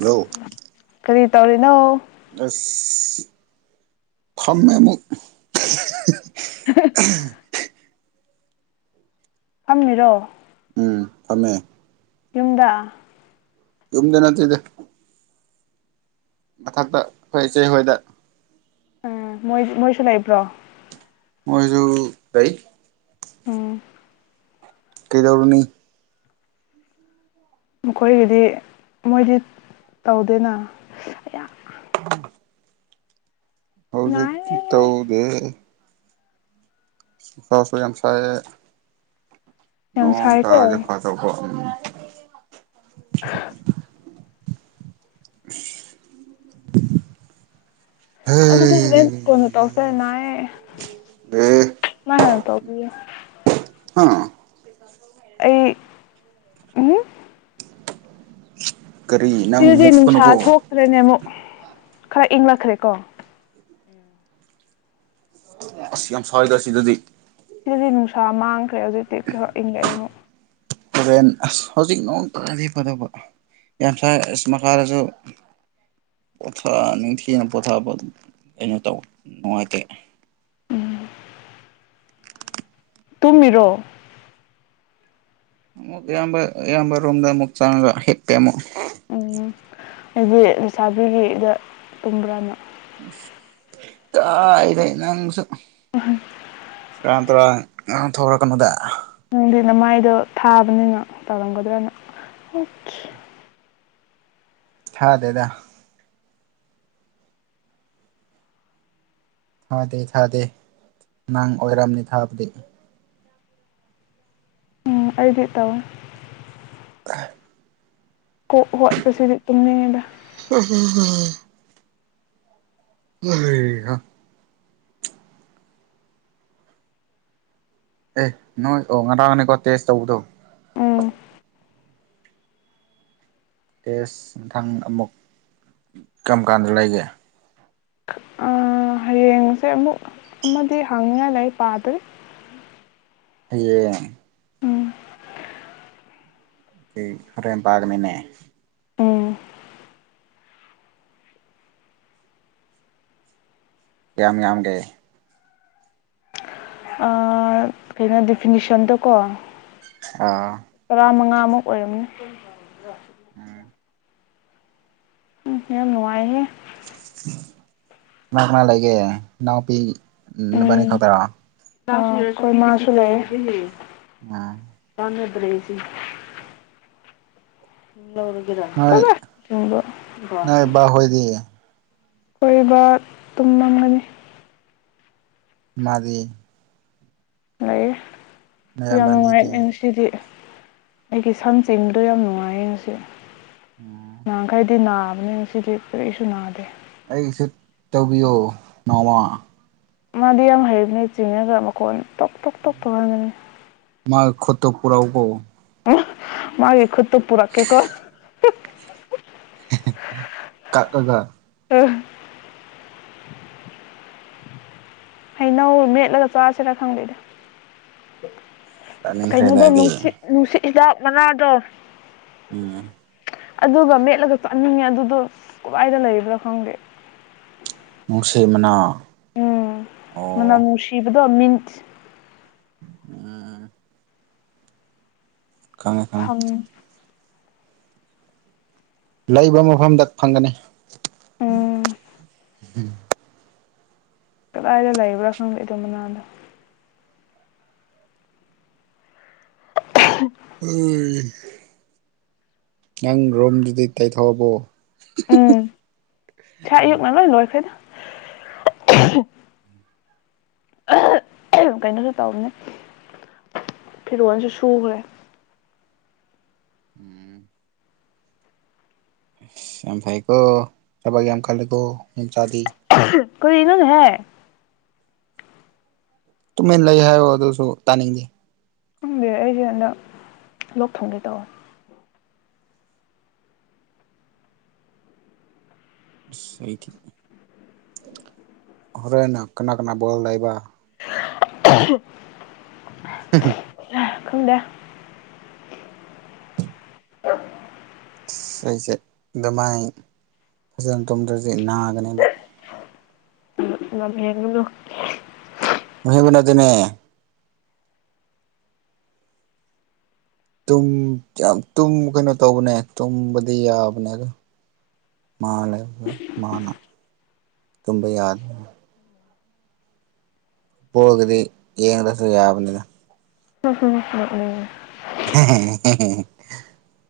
ꯅ ꯀꯔꯤ ꯇꯧꯔꯤꯅꯣ ꯑ ꯐꯝꯃꯦ ꯑꯃꯨꯛ ꯐꯝꯃꯤꯔꯣ ꯎ ꯐ ꯌꯨꯝꯗ ꯌꯝꯗ ꯅꯠꯇꯗ ꯃꯊꯛꯇ ꯑꯩꯈꯣꯏ ꯏꯆꯦꯍꯣꯏꯗ ꯎꯝꯣꯏ ꯃꯣꯏꯁꯨ ꯂꯩꯕ꯭ꯔꯣ ꯃꯣꯏꯁꯨ ꯔꯤ ꯑꯣꯝ ꯀꯩꯗꯧꯔꯨꯅꯤ ꯃꯈꯣꯏꯒꯤꯗꯤ ꯃꯣꯏꯗꯤ ꯇꯧꯗꯦꯅ ꯎꯝ ꯍꯧꯖꯤꯛꯇꯤ ꯅꯥꯏꯌꯦ ꯇꯧꯔꯦ ꯁ ꯁꯥꯥꯁꯒꯦꯝꯁꯥꯏꯦ ꯌꯥꯝ ꯁꯥꯏꯀꯣ ꯅꯪꯀꯖ ꯐ ꯆꯄ [inaudible] [inaudible] ꯑꯗꯨꯗꯤ ꯍꯣꯔꯦꯟ ꯀꯣꯟꯅ ꯍꯩ ꯇꯧꯁꯦ ꯅꯥꯏ ꯑꯦ ꯍꯥꯟꯅ ꯇꯧ ꯑ ꯑ ꯑꯩ ꯎ ꯀꯔꯤ ꯅꯪ ꯁꯤꯗꯗꯤ ꯅꯨꯡꯁꯥ ꯃꯨꯛꯀꯅꯨꯀꯣ ꯊꯣꯛꯇ꯭ꯔꯦꯅꯦ ꯑꯃꯨꯛ ꯈꯔ ꯏꯪꯂꯛꯈ꯭ꯔꯦ ꯀꯣ ꯑꯁ ꯌꯥꯝ ꯁ꯭ꯏꯗ ꯁꯤꯗꯗꯤ ꯍꯧꯗꯤ ꯅꯨꯡꯁꯥ ꯃꯥꯡꯈ꯭ꯔꯦ ꯍꯧꯖꯤꯛꯇꯤ ꯈꯔ ꯏꯪꯉꯛꯑꯦ ꯑꯃꯨꯛ ꯇꯣꯔꯦꯟ ꯑꯁ ꯍꯧꯖꯤꯛ ꯅꯣꯡ ꯇꯥꯔꯗꯤ ꯐꯗꯕ ꯌꯥꯝ ꯁꯥꯏ ꯑꯁ ꯃꯈꯥꯗꯁꯨ ꯄꯣꯊ ꯅꯤꯡꯊꯤꯅ ꯄꯣꯊꯥꯕ ꯑꯗꯨ ꯀꯩꯅꯣ ꯇꯧꯕ ꯅꯨꯡꯉꯥꯏꯇꯦ ꯇꯨꯝꯃꯤꯔꯣ ꯑꯃꯨꯛ ꯏꯌꯥꯝꯕ ꯏꯌꯥꯝꯕ ꯔꯣꯝꯗ ꯑꯃꯨꯛ ꯆꯪꯉꯒ ꯍꯤꯞꯄꯦ ꯑꯃꯨꯛ ꯍꯥꯏꯗꯤ ꯂꯩꯁꯥꯕꯤꯒꯤꯗ ꯇꯨꯝꯕ꯭ꯔꯥꯅ ꯑꯗ ꯅꯪꯁꯨ ꯑ ꯀ ꯇꯧꯔ ꯉ ꯊꯣꯛꯈ꯭ꯔ ꯀꯩꯅꯣꯗ ꯅꯪꯗꯤ ꯅ ꯃꯥꯏꯗꯣ ꯊꯥꯕꯅꯤꯅ ꯇꯧꯔꯝꯒꯗ꯭ꯔꯅ ꯍꯗꯦꯗ ꯊꯥꯗꯦ ꯊꯥꯗꯦ ꯅꯪ ꯑꯣꯏꯔꯝꯅꯤ ꯊꯥꯕꯗꯤ ꯎꯝ ꯑꯕꯤ ꯇꯋꯣ ꯑ ꯀꯣꯛ ꯍꯠ ꯄꯦꯁꯤꯔꯤ ꯇꯨꯝ ꯅꯉꯗ ꯑ [inaudible] ꯑꯦ ꯅꯣꯏ ꯑꯣ ꯉꯗꯥꯥꯡ ꯉꯅꯤꯀꯣ ꯇꯦꯁ ꯇꯧꯕꯗꯣ ꯎꯝ ꯇꯦꯁ ꯊꯪ ꯑꯃꯨꯛ ꯀꯔꯝ ꯀꯥꯟꯗ ꯂꯩꯒꯦ ꯌꯦꯡꯉꯁꯦ ꯑꯃꯨꯛ ꯑꯃꯗꯤ ꯍꯪꯅꯤꯉꯥꯏ ꯂꯩꯥꯏ ꯄꯥꯗꯔꯤ ꯍꯌꯦꯡ ꯍꯣꯔꯦꯟ ꯄꯥꯒꯅꯤꯟꯅ ꯎꯝ ꯌꯥꯝ ꯌꯥꯝꯒꯦ ꯑꯥ ꯀꯩꯅꯣ ꯗꯤꯐꯤꯅꯤꯁꯟꯗꯣ ꯀꯣ ꯑꯥ ꯔ ꯃ ꯉ ꯑꯃꯨꯛ ꯑꯣꯏꯔꯝꯅꯤ ꯎꯝ ꯎ ꯍꯦ ꯅꯨꯡꯉꯥꯏꯍꯦ ꯀꯅꯥ ꯂꯩꯒꯦ ꯎ ꯄ ꯎꯝꯕꯅꯤ ꯈꯇꯔ ꯑ ꯑꯩꯈꯣꯏ ꯃꯥ ꯎꯝ ꯅ ꯦꯁꯤ ꯂꯧꯔꯨꯒꯔ ꯅꯣꯏ ꯇꯕꯕ ꯅꯣꯏ ꯕꯥ ꯍꯣꯏꯗꯤ ꯀꯣꯏꯕ ꯇꯨꯝꯃꯝꯂꯅꯤ ꯃꯥꯗꯤ ꯍ ꯁꯤ ꯌꯥꯝ ꯅꯌꯥꯝꯕꯅꯤꯗꯤ ꯅꯨꯡꯉꯥꯏ ꯁꯤꯗꯤ ꯑꯩꯒꯤ ꯁꯝ ꯆꯦꯟꯕꯗꯣ ꯌꯥꯝ ꯅꯨꯡꯉꯥꯏꯌꯦ ꯍꯧꯁꯦ ꯉꯪ ꯀꯥꯏꯗꯤꯅ ꯅꯤ ꯁꯤꯗꯤ ꯀꯨꯛꯏꯁꯨ ꯅꯥꯗꯦ ꯑꯩꯁꯨ ꯇꯧꯕꯤꯌꯣ ꯅꯣꯡꯃ ꯃꯥꯗꯤ ꯌꯥꯝ ꯍꯩꯕꯅꯦ ꯆꯤꯡꯉꯒ ꯃꯈꯣꯟ ꯇꯣꯄ ꯇꯣꯛ ꯇꯣꯣꯛꯄ ꯇꯧꯔꯃꯤ ꯃꯥ ꯀꯇꯄꯨꯔꯥꯎꯕꯣ ꯃꯥꯈꯣꯠꯇ ꯄꯨꯔꯛ ꯀꯦꯀ ꯀꯗ ꯨ ꯍꯩꯅꯧ ꯃꯦꯠꯂꯒ ꯆꯁꯤꯔꯥ ꯈꯪꯗꯣꯏꯗ ꯆꯥꯅꯤꯡꯈ꯭ꯔꯦꯗ ꯀꯩꯅꯣꯗꯣ ꯑꯩꯗꯤ ꯅꯨꯡꯁꯤꯠ ꯅꯨꯡꯁꯤꯠ ꯍꯤꯗꯥꯛ ꯃꯉꯥꯗꯣ ꯎꯝ ꯑꯗꯨꯒ ꯃꯦꯠꯂꯒ ꯆꯠꯅꯤꯡꯉꯦ ꯑꯗꯨꯗꯣ ꯑ ꯀꯗꯥꯏꯗ ꯂꯩꯕ꯭ꯔꯣ ꯈꯪꯗꯦ ꯅꯨꯡꯁꯤ ꯃꯅꯥ ꯎꯝ ꯃꯅ ꯑꯣ ꯃꯅꯨꯡꯁꯤꯕ ꯗꯣ ꯃꯤꯆ ꯑꯝ ꯈꯉꯦ ꯈꯉꯦ ꯐꯪ ꯂꯩꯕ ꯃꯐꯝꯗ ꯐꯪꯒꯅꯤ ꯎꯝ ꯀꯗꯥꯏꯗ ꯂꯩꯕ꯭ꯔꯥ ꯈꯪꯗꯦꯗꯣ ꯃꯅꯥꯗꯣ ꯎ ꯅꯪ ꯔꯣꯨꯝꯗꯨꯗꯤ ꯇꯩꯊꯣꯛꯑꯕꯣ ꯎꯝ ꯆ ꯑꯌꯨꯕ ꯅꯂꯣꯏ ꯂꯣꯏ ꯈꯥꯏꯗ [inaudible] ꯀꯩꯅꯣꯁꯨ ꯇꯧꯕꯅꯦ ꯐꯤꯔꯣꯟꯜꯁꯨ ꯁꯨꯈ꯭ꯔꯦ ꯎꯝ ꯑꯐꯥꯏꯀꯣ ꯆꯕꯒ ꯌꯥꯝ ꯀꯜꯂꯦꯀꯣꯝ ꯆꯗꯤ ꯀꯣꯏ ꯏꯅꯅ ꯍꯥꯏ ꯇꯨꯃꯤꯟ ꯂꯩ ꯍꯥꯏꯌꯣ ꯑꯗꯨꯁꯨ ꯇꯥꯅꯤꯡꯗꯦ ꯈꯪꯗꯦ ꯑꯩꯁꯦ ꯍꯟꯗꯛ ꯂꯣꯛ ꯊꯨꯡꯒꯦ ꯇꯧꯋꯦ ꯍꯣꯔꯦꯟꯅ ꯀꯅꯥ ꯀꯅꯥ ꯣꯜ ꯂꯏꯕ ꯈꯪꯗꯦ ꯑꯁ ꯑꯩꯁꯦ ꯑꯗꯨꯃꯥꯏꯅ ꯐꯖꯅ ꯇꯨꯝꯗ꯭ꯔꯗꯤ ꯅꯥꯒꯅꯦꯕ [inaudible] ꯃꯤꯕꯅ ꯑꯗꯨꯅꯦ ꯀꯩꯅꯣ ꯇꯧꯕꯅꯦ ꯇꯨꯝꯕꯗꯤ ꯌꯥꯕꯅꯦ ꯑꯗꯣ ꯃꯥ ꯂꯩꯕ ꯃꯥꯅ ꯇꯨꯝꯕ ꯌꯥꯗꯦ ꯄꯣꯒꯗꯤ ꯌꯦꯡꯗ꯭ꯔꯁꯨ ꯌꯥꯕꯅꯤꯅ [unintelligible] [unintelligible]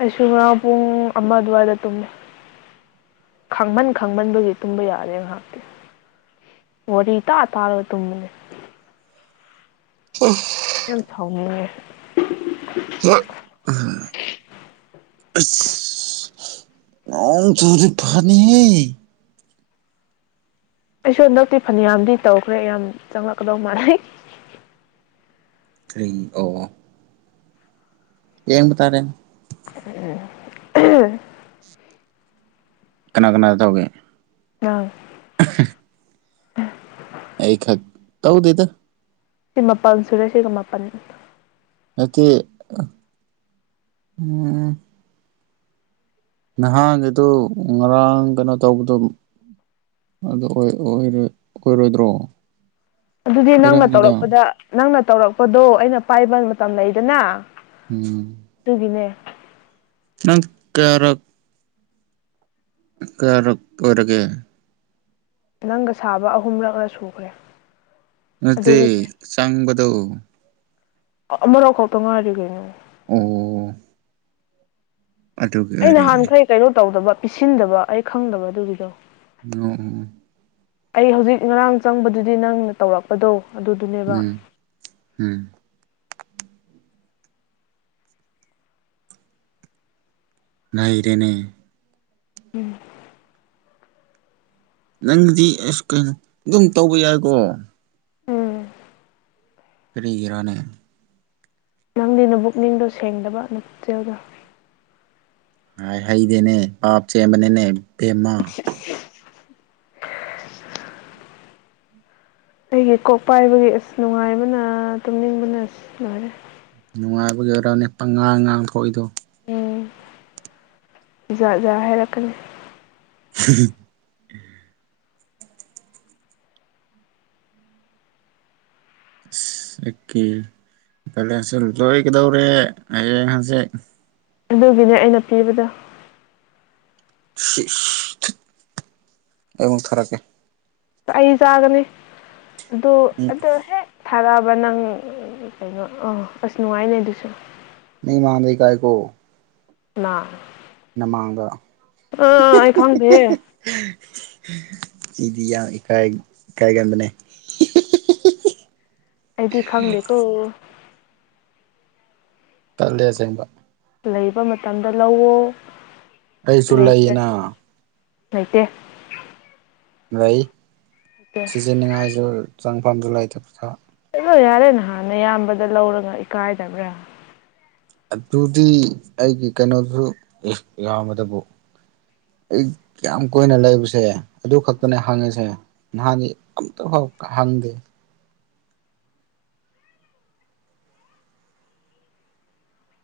ꯑꯩꯁꯨ ꯉꯔꯥꯡ ꯄꯨꯡ ꯑꯃ ꯑꯗꯨꯋꯥꯏꯗ ꯇꯨꯝꯃꯦ ꯈꯥꯡꯃꯟ ꯈꯥꯡꯃꯟꯕꯒꯤ ꯇꯨꯝꯕ ꯌꯥꯔꯦ ꯉꯥꯏꯍꯥꯛꯇꯤ ꯋꯥꯔꯤ ꯇꯥ ꯇꯥꯔꯒ ꯇꯨꯝꯕꯅꯤ [unintelligible] ꯌꯥꯝ ꯌꯥꯝ ꯁꯥꯎꯅꯤꯡꯉꯦ [inaudible] ꯑ ꯆꯔꯤ ꯐꯅꯤ ꯑꯩꯁꯨ ꯍꯟꯗꯛꯇꯤ ꯐꯅꯌꯥꯝꯗꯤ ꯇꯧꯈ꯭ꯔꯦ ꯌꯥꯝ ꯆꯪꯂꯛꯀꯗꯧ ꯃꯥꯥꯟꯅꯩ ꯀ꯭ꯔꯤ ꯑꯣ ꯌꯦꯡ ꯇꯔꯦ ꯎꯝ ꯀꯅꯥ ꯀꯅꯥ ꯇꯧꯒꯦ ꯑ [unintelligible] [unintelligible] ꯑꯩꯈꯛ ꯇꯧꯗꯦꯗ ꯁꯤ ꯃꯥꯄꯜ ꯁꯨꯔꯦ ꯁꯤꯒ ꯃꯥꯄꯜ ꯅꯠꯇꯦ ꯎꯝ ꯅꯍꯥꯟꯒꯤꯗꯨ ꯉꯔꯥꯡ ꯀꯩꯅꯣ ꯇꯧꯕꯗꯣ ꯑꯗꯨ ꯑꯣꯏꯔꯣꯏꯗ꯭ꯔꯣ ꯑꯗꯨꯗꯤ ꯅꯪꯅ ꯑꯣꯏꯔꯝꯅꯤꯗ ꯇꯧꯔꯛꯄꯗ ꯅꯪꯅ ꯇꯧꯔꯛꯄꯗꯣ ꯑꯩꯅ ꯄꯥꯏꯕ ꯃꯇꯝ ꯂꯩꯗꯅ ꯎꯝ ꯑꯗꯨꯒꯤꯅꯦ ꯅꯪ ꯀꯌꯥꯔꯛ ꯀꯔ ꯑꯣꯏꯔꯒꯦ ꯅꯪꯒ ꯁꯥꯕ ꯑꯍꯨꯝꯂꯛꯅ ꯁꯨꯈ꯭ꯔꯦ ꯅꯠꯇ ꯑꯗꯨꯒꯤꯅꯦ ꯆꯥꯡ ꯠꯇꯧ ꯑꯃꯔꯥꯎ ꯈꯥꯎꯛꯇ ꯉꯥꯏꯔꯤ ꯀꯩꯅꯣ ꯑꯣ ꯑꯗꯨꯒꯤ ꯑ ꯑꯣꯏꯔꯦ ꯅꯍꯥꯟꯈꯩ ꯀꯩꯅꯣ ꯇꯧꯗꯕ ꯄꯤꯁꯤꯟꯗꯕ ꯑꯩ ꯈꯪꯗꯕ ꯑꯗꯨꯒꯤꯗꯣ ꯎꯝ ꯎꯝ ꯑꯩ ꯍꯧꯖꯤꯛ ꯉꯔꯥꯡ ꯆꯪꯕꯗꯨꯗꯤ ꯅꯪꯅ ꯇꯧꯔꯛꯄꯗꯣ ꯑꯗꯨꯗꯨꯅꯦꯕ ꯎꯝ ꯎꯝ ꯉ ꯏꯔꯦꯅꯦ ꯎꯝ ꯅꯪꯗꯤ ꯑꯁ ꯀꯩꯅꯣ ꯑꯗꯨꯝ ꯇꯧꯕ ꯌꯥꯏꯀꯣ ꯀꯔꯤꯒꯤꯔꯥꯅꯦ ꯅꯪꯗꯤ ꯅꯕꯨꯛꯅꯤꯡꯗꯣ ꯁꯦꯡꯗꯕ ꯅꯆꯦꯜꯗ ꯍꯩꯗꯅꯦ ꯄꯥꯄ ꯆꯦꯕꯅꯦꯅꯦ [unintelligible] [unintelligible] ꯑꯩꯒꯤ ꯀꯣꯛ ꯄꯥꯏꯕꯒꯤ ꯑꯁ ꯅꯨꯡꯉꯥꯏꯕꯅ ꯇꯨꯝꯅꯤꯡꯕꯅ ꯑꯁ ꯂꯣꯏꯔꯦ ꯅꯨꯡꯉꯥꯏꯕꯒꯤ ꯑꯣꯏꯔꯅꯦ ꯄꯉꯥꯡ ꯉꯥꯡ ꯊꯣꯛꯏꯗꯣ ꯎꯝꯖꯥꯖꯥ ꯍꯥꯏꯔꯛꯀꯅꯤ [unintelligible] ꯑꯀꯤꯀꯤ ꯄꯂꯦ ꯍꯁ ꯂꯣꯏ ꯀꯗꯧꯔꯦ ꯍꯡ ꯍꯁꯦ ꯑꯗꯨꯒꯤꯅꯦ ꯑꯩꯅ ꯄꯤꯕꯗꯣ ꯑꯃꯁꯨꯡ ꯊꯔ ꯀꯦ ꯑꯏꯖꯒꯅꯦ ꯑꯗꯨ ꯃꯤ ꯑꯗꯨꯗ ꯍꯦꯛ ꯊꯥꯔꯛꯑꯕ ꯅꯪ ꯀꯩꯅꯣ ꯑꯥ ꯑꯁ ꯅꯨꯡꯉꯥꯏꯅꯦ ꯑꯗꯨꯁꯨ ꯅ ꯃꯥꯥꯟꯗ ꯀꯥꯏꯀꯣ [unintelligible] ꯅꯃꯒ ꯑꯥ ꯑꯩ ꯈꯪꯗꯦꯍꯦ ꯑꯩꯗꯤ ꯌꯥꯝ ꯏꯀꯥꯏ ꯏꯀꯥꯏꯒꯕꯅꯦ ꯑꯗꯤ ꯈꯪꯗꯀꯣ ꯀꯠꯂꯦꯁꯦꯕ ꯂꯩꯕ ꯃꯇꯝꯗ ꯂꯧꯑꯣ ꯑꯩꯁꯨꯂꯏꯅꯥ ꯂꯩꯇꯦ ꯏ ꯂꯩꯇꯦ ꯁꯤꯖꯤꯅꯤꯡꯉꯥꯏꯁꯨ ꯍꯛꯥꯡ ꯐꯥꯝꯗ ꯂꯩꯇꯕꯗ ꯆꯜꯂꯣ ꯌꯥꯔꯦ ꯅꯍꯥꯟꯅ ꯏꯌꯥꯝꯕꯗ ꯂꯧꯔꯒ ꯏꯀꯥꯏꯗꯕ꯭ꯔꯥ ꯑꯗꯨꯗꯤ ꯑꯩꯒꯤ ꯀꯩꯅꯣꯗꯨꯁꯨ ꯌꯥꯝꯕꯗꯕꯨ ꯑꯩ ꯌꯥꯝ ꯀꯨꯏꯅ ꯂꯩꯕꯁꯦ ꯑꯗꯨ ꯈꯛꯇꯅꯦ ꯍꯪꯉꯁꯦ ꯅꯍꯥꯟꯗꯤ ꯑꯝꯇ ꯐꯥꯎ ꯍꯪꯗꯦ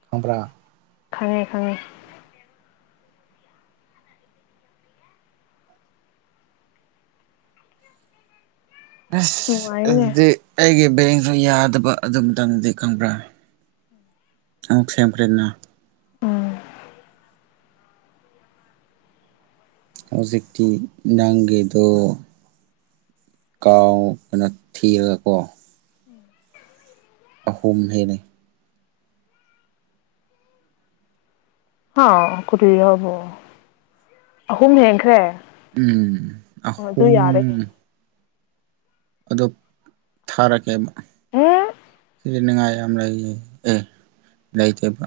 ꯈꯝ꯭ꯔ ꯈꯪꯉꯦ ꯈꯪꯉꯦ ꯑ ꯅꯨꯡꯉꯥꯏꯅꯦ ꯑꯗꯨꯗꯤ ꯑꯩꯒꯤ ꯕꯦꯡꯁꯨ ꯌꯥꯗꯕ ꯑꯗꯨꯇꯪꯗꯤ ꯈꯪꯕ꯭ꯔꯥ ꯑ ꯁꯦꯝꯈ꯭ꯔꯦꯗꯅꯥ ꯎꯝ ꯍꯧꯖꯤꯛ ꯅꯥꯪꯒꯤꯦꯗ ꯀꯥꯎ ꯀꯩꯅꯣ ꯊꯤꯔꯒꯀꯣ ꯎꯝ ꯑꯍꯨꯝ ꯍꯦꯅꯦ ꯍꯥ ꯀꯗꯤꯕꯣ ꯑꯍꯨꯝ ꯍꯦꯟꯈ꯭ꯔꯦ ꯎꯝ ꯑꯣ ꯑꯗꯨ ꯌꯥꯔꯦ ꯑꯍꯨꯝ ꯀꯩꯅꯣ ꯑꯗꯨ ꯊꯥꯔꯛꯀꯦ ꯑꯃ ꯎꯝ ꯁꯤ ꯅꯨꯡꯉꯥꯏ ꯌꯥꯝ ꯂꯩꯌꯦ ꯑꯦ ꯂꯩꯇꯕ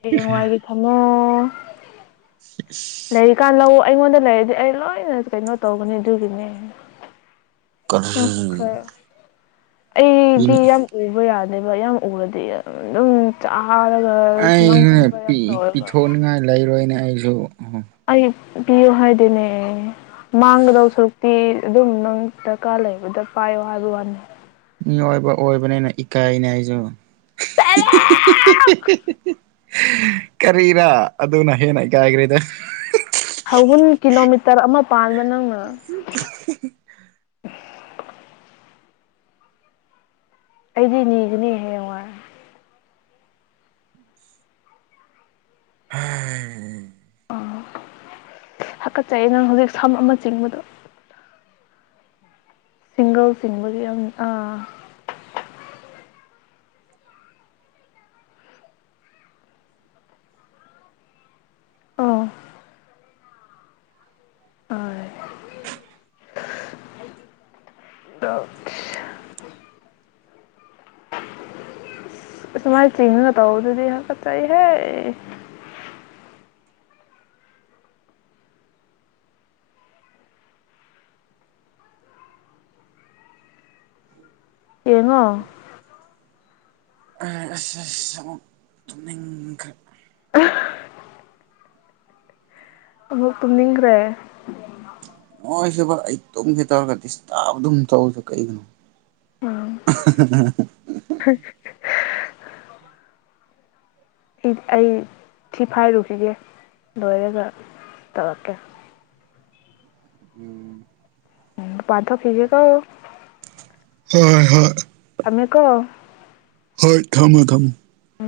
ꯍꯌꯦꯡꯋꯥꯏꯒꯤ ꯊꯝꯃꯣ ꯍ ꯑ ꯂꯩꯔꯤꯀꯥꯟ ꯂꯧ ꯑꯩꯉꯣꯟꯗ ꯂꯩꯔꯗꯤ ꯑꯩ ꯂꯣꯏꯅ ꯀꯩꯅꯣ ꯇꯧꯒꯅꯤ ꯑꯗꯨꯒꯤꯅꯦ ꯑ ꯀꯔꯤ ꯄꯨꯈ ꯑꯩꯗꯤ ꯄꯤꯅꯤ ꯌꯥꯝ ꯎꯕ ꯌꯥꯗꯦ ꯂꯩꯕꯥꯛ ꯌꯥꯝ ꯎꯔꯗꯤ ꯑꯗꯨꯝ ꯆ ꯑꯩꯁꯅꯦ ꯄꯤꯊꯣꯛꯅꯤꯡꯉꯥꯏ ꯂꯩꯔꯣꯏꯅꯦ ꯑꯩꯁꯨ ꯑꯗꯨ ꯑ ꯄꯌꯍꯗꯅꯦ ꯃꯥꯡꯒꯗꯔꯨ ꯇꯤ ꯑꯗꯨꯝ ꯅꯪ ꯗꯔꯀꯥꯔ ꯂꯩꯕꯗ ꯄꯥꯏꯌꯣ ꯍꯥꯏꯕ ꯋꯥꯅꯤ ꯃꯤꯑꯣꯏꯕ ꯑꯣꯏꯕꯅꯤꯅ ꯏꯀꯥꯏꯅꯦ ꯑꯩꯁꯨ ꯀꯔꯤꯔꯥ ꯑꯗꯨꯅ ꯍꯦꯟꯅ ꯏꯀꯥꯏꯈ꯭ꯔꯦꯗ ꯍꯧꯒꯟ ꯀꯤꯂꯣꯃꯤꯇꯔ ꯑꯃ ꯄꯥꯟꯕ ꯅꯪꯅ [inaudible] ꯑꯩꯗꯤ ꯅꯒꯅꯦ ꯍꯥꯏ ꯍ ꯍꯥꯀꯠꯆꯩ ꯅꯪ ꯍꯧꯖꯤꯛ ꯁꯝ ꯑꯃ ꯆꯤꯡꯕꯗꯣ ꯁꯤꯡꯒꯜꯁꯤꯡ ꯑꯥ ꯑꯣ ꯑ ꯗ ꯃꯥꯏ ꯆꯤꯡ ꯇꯑꯣ ꯑꯗꯨꯗꯤ ꯀ ꯆ ꯍ ꯌꯦꯡꯉꯣ ꯑ ꯑꯁ ꯑꯁ ꯁꯨꯛ ꯇꯨꯝꯅꯤꯡꯈ꯭ꯔꯦ ꯑꯃꯨꯛ ꯇꯨꯝ ꯅꯤꯡꯈ꯭ꯔꯦ ꯅꯣꯏ ꯁꯤꯕ ꯑꯩ ꯇꯨꯝꯒꯦ ꯇꯧꯔꯒ ꯗꯤꯁꯇꯥꯔꯕ ꯑꯗꯨꯝ ꯇꯧꯁꯦ ꯀꯩꯒꯤꯅꯣ [inaudible] ꯑꯩ ꯊꯤꯐꯥꯏꯔꯨꯈꯤꯒꯦ ꯂꯣꯏꯔꯒ ꯇꯧꯔꯛꯀꯦ ꯎ ꯄꯥꯊ ꯐꯒꯦꯀ ꯍꯣꯏ ꯍꯣꯏ ꯇꯃꯦ ꯀꯣ ꯍ ꯊꯝꯃꯃꯦ ꯊꯝꯃ ꯎ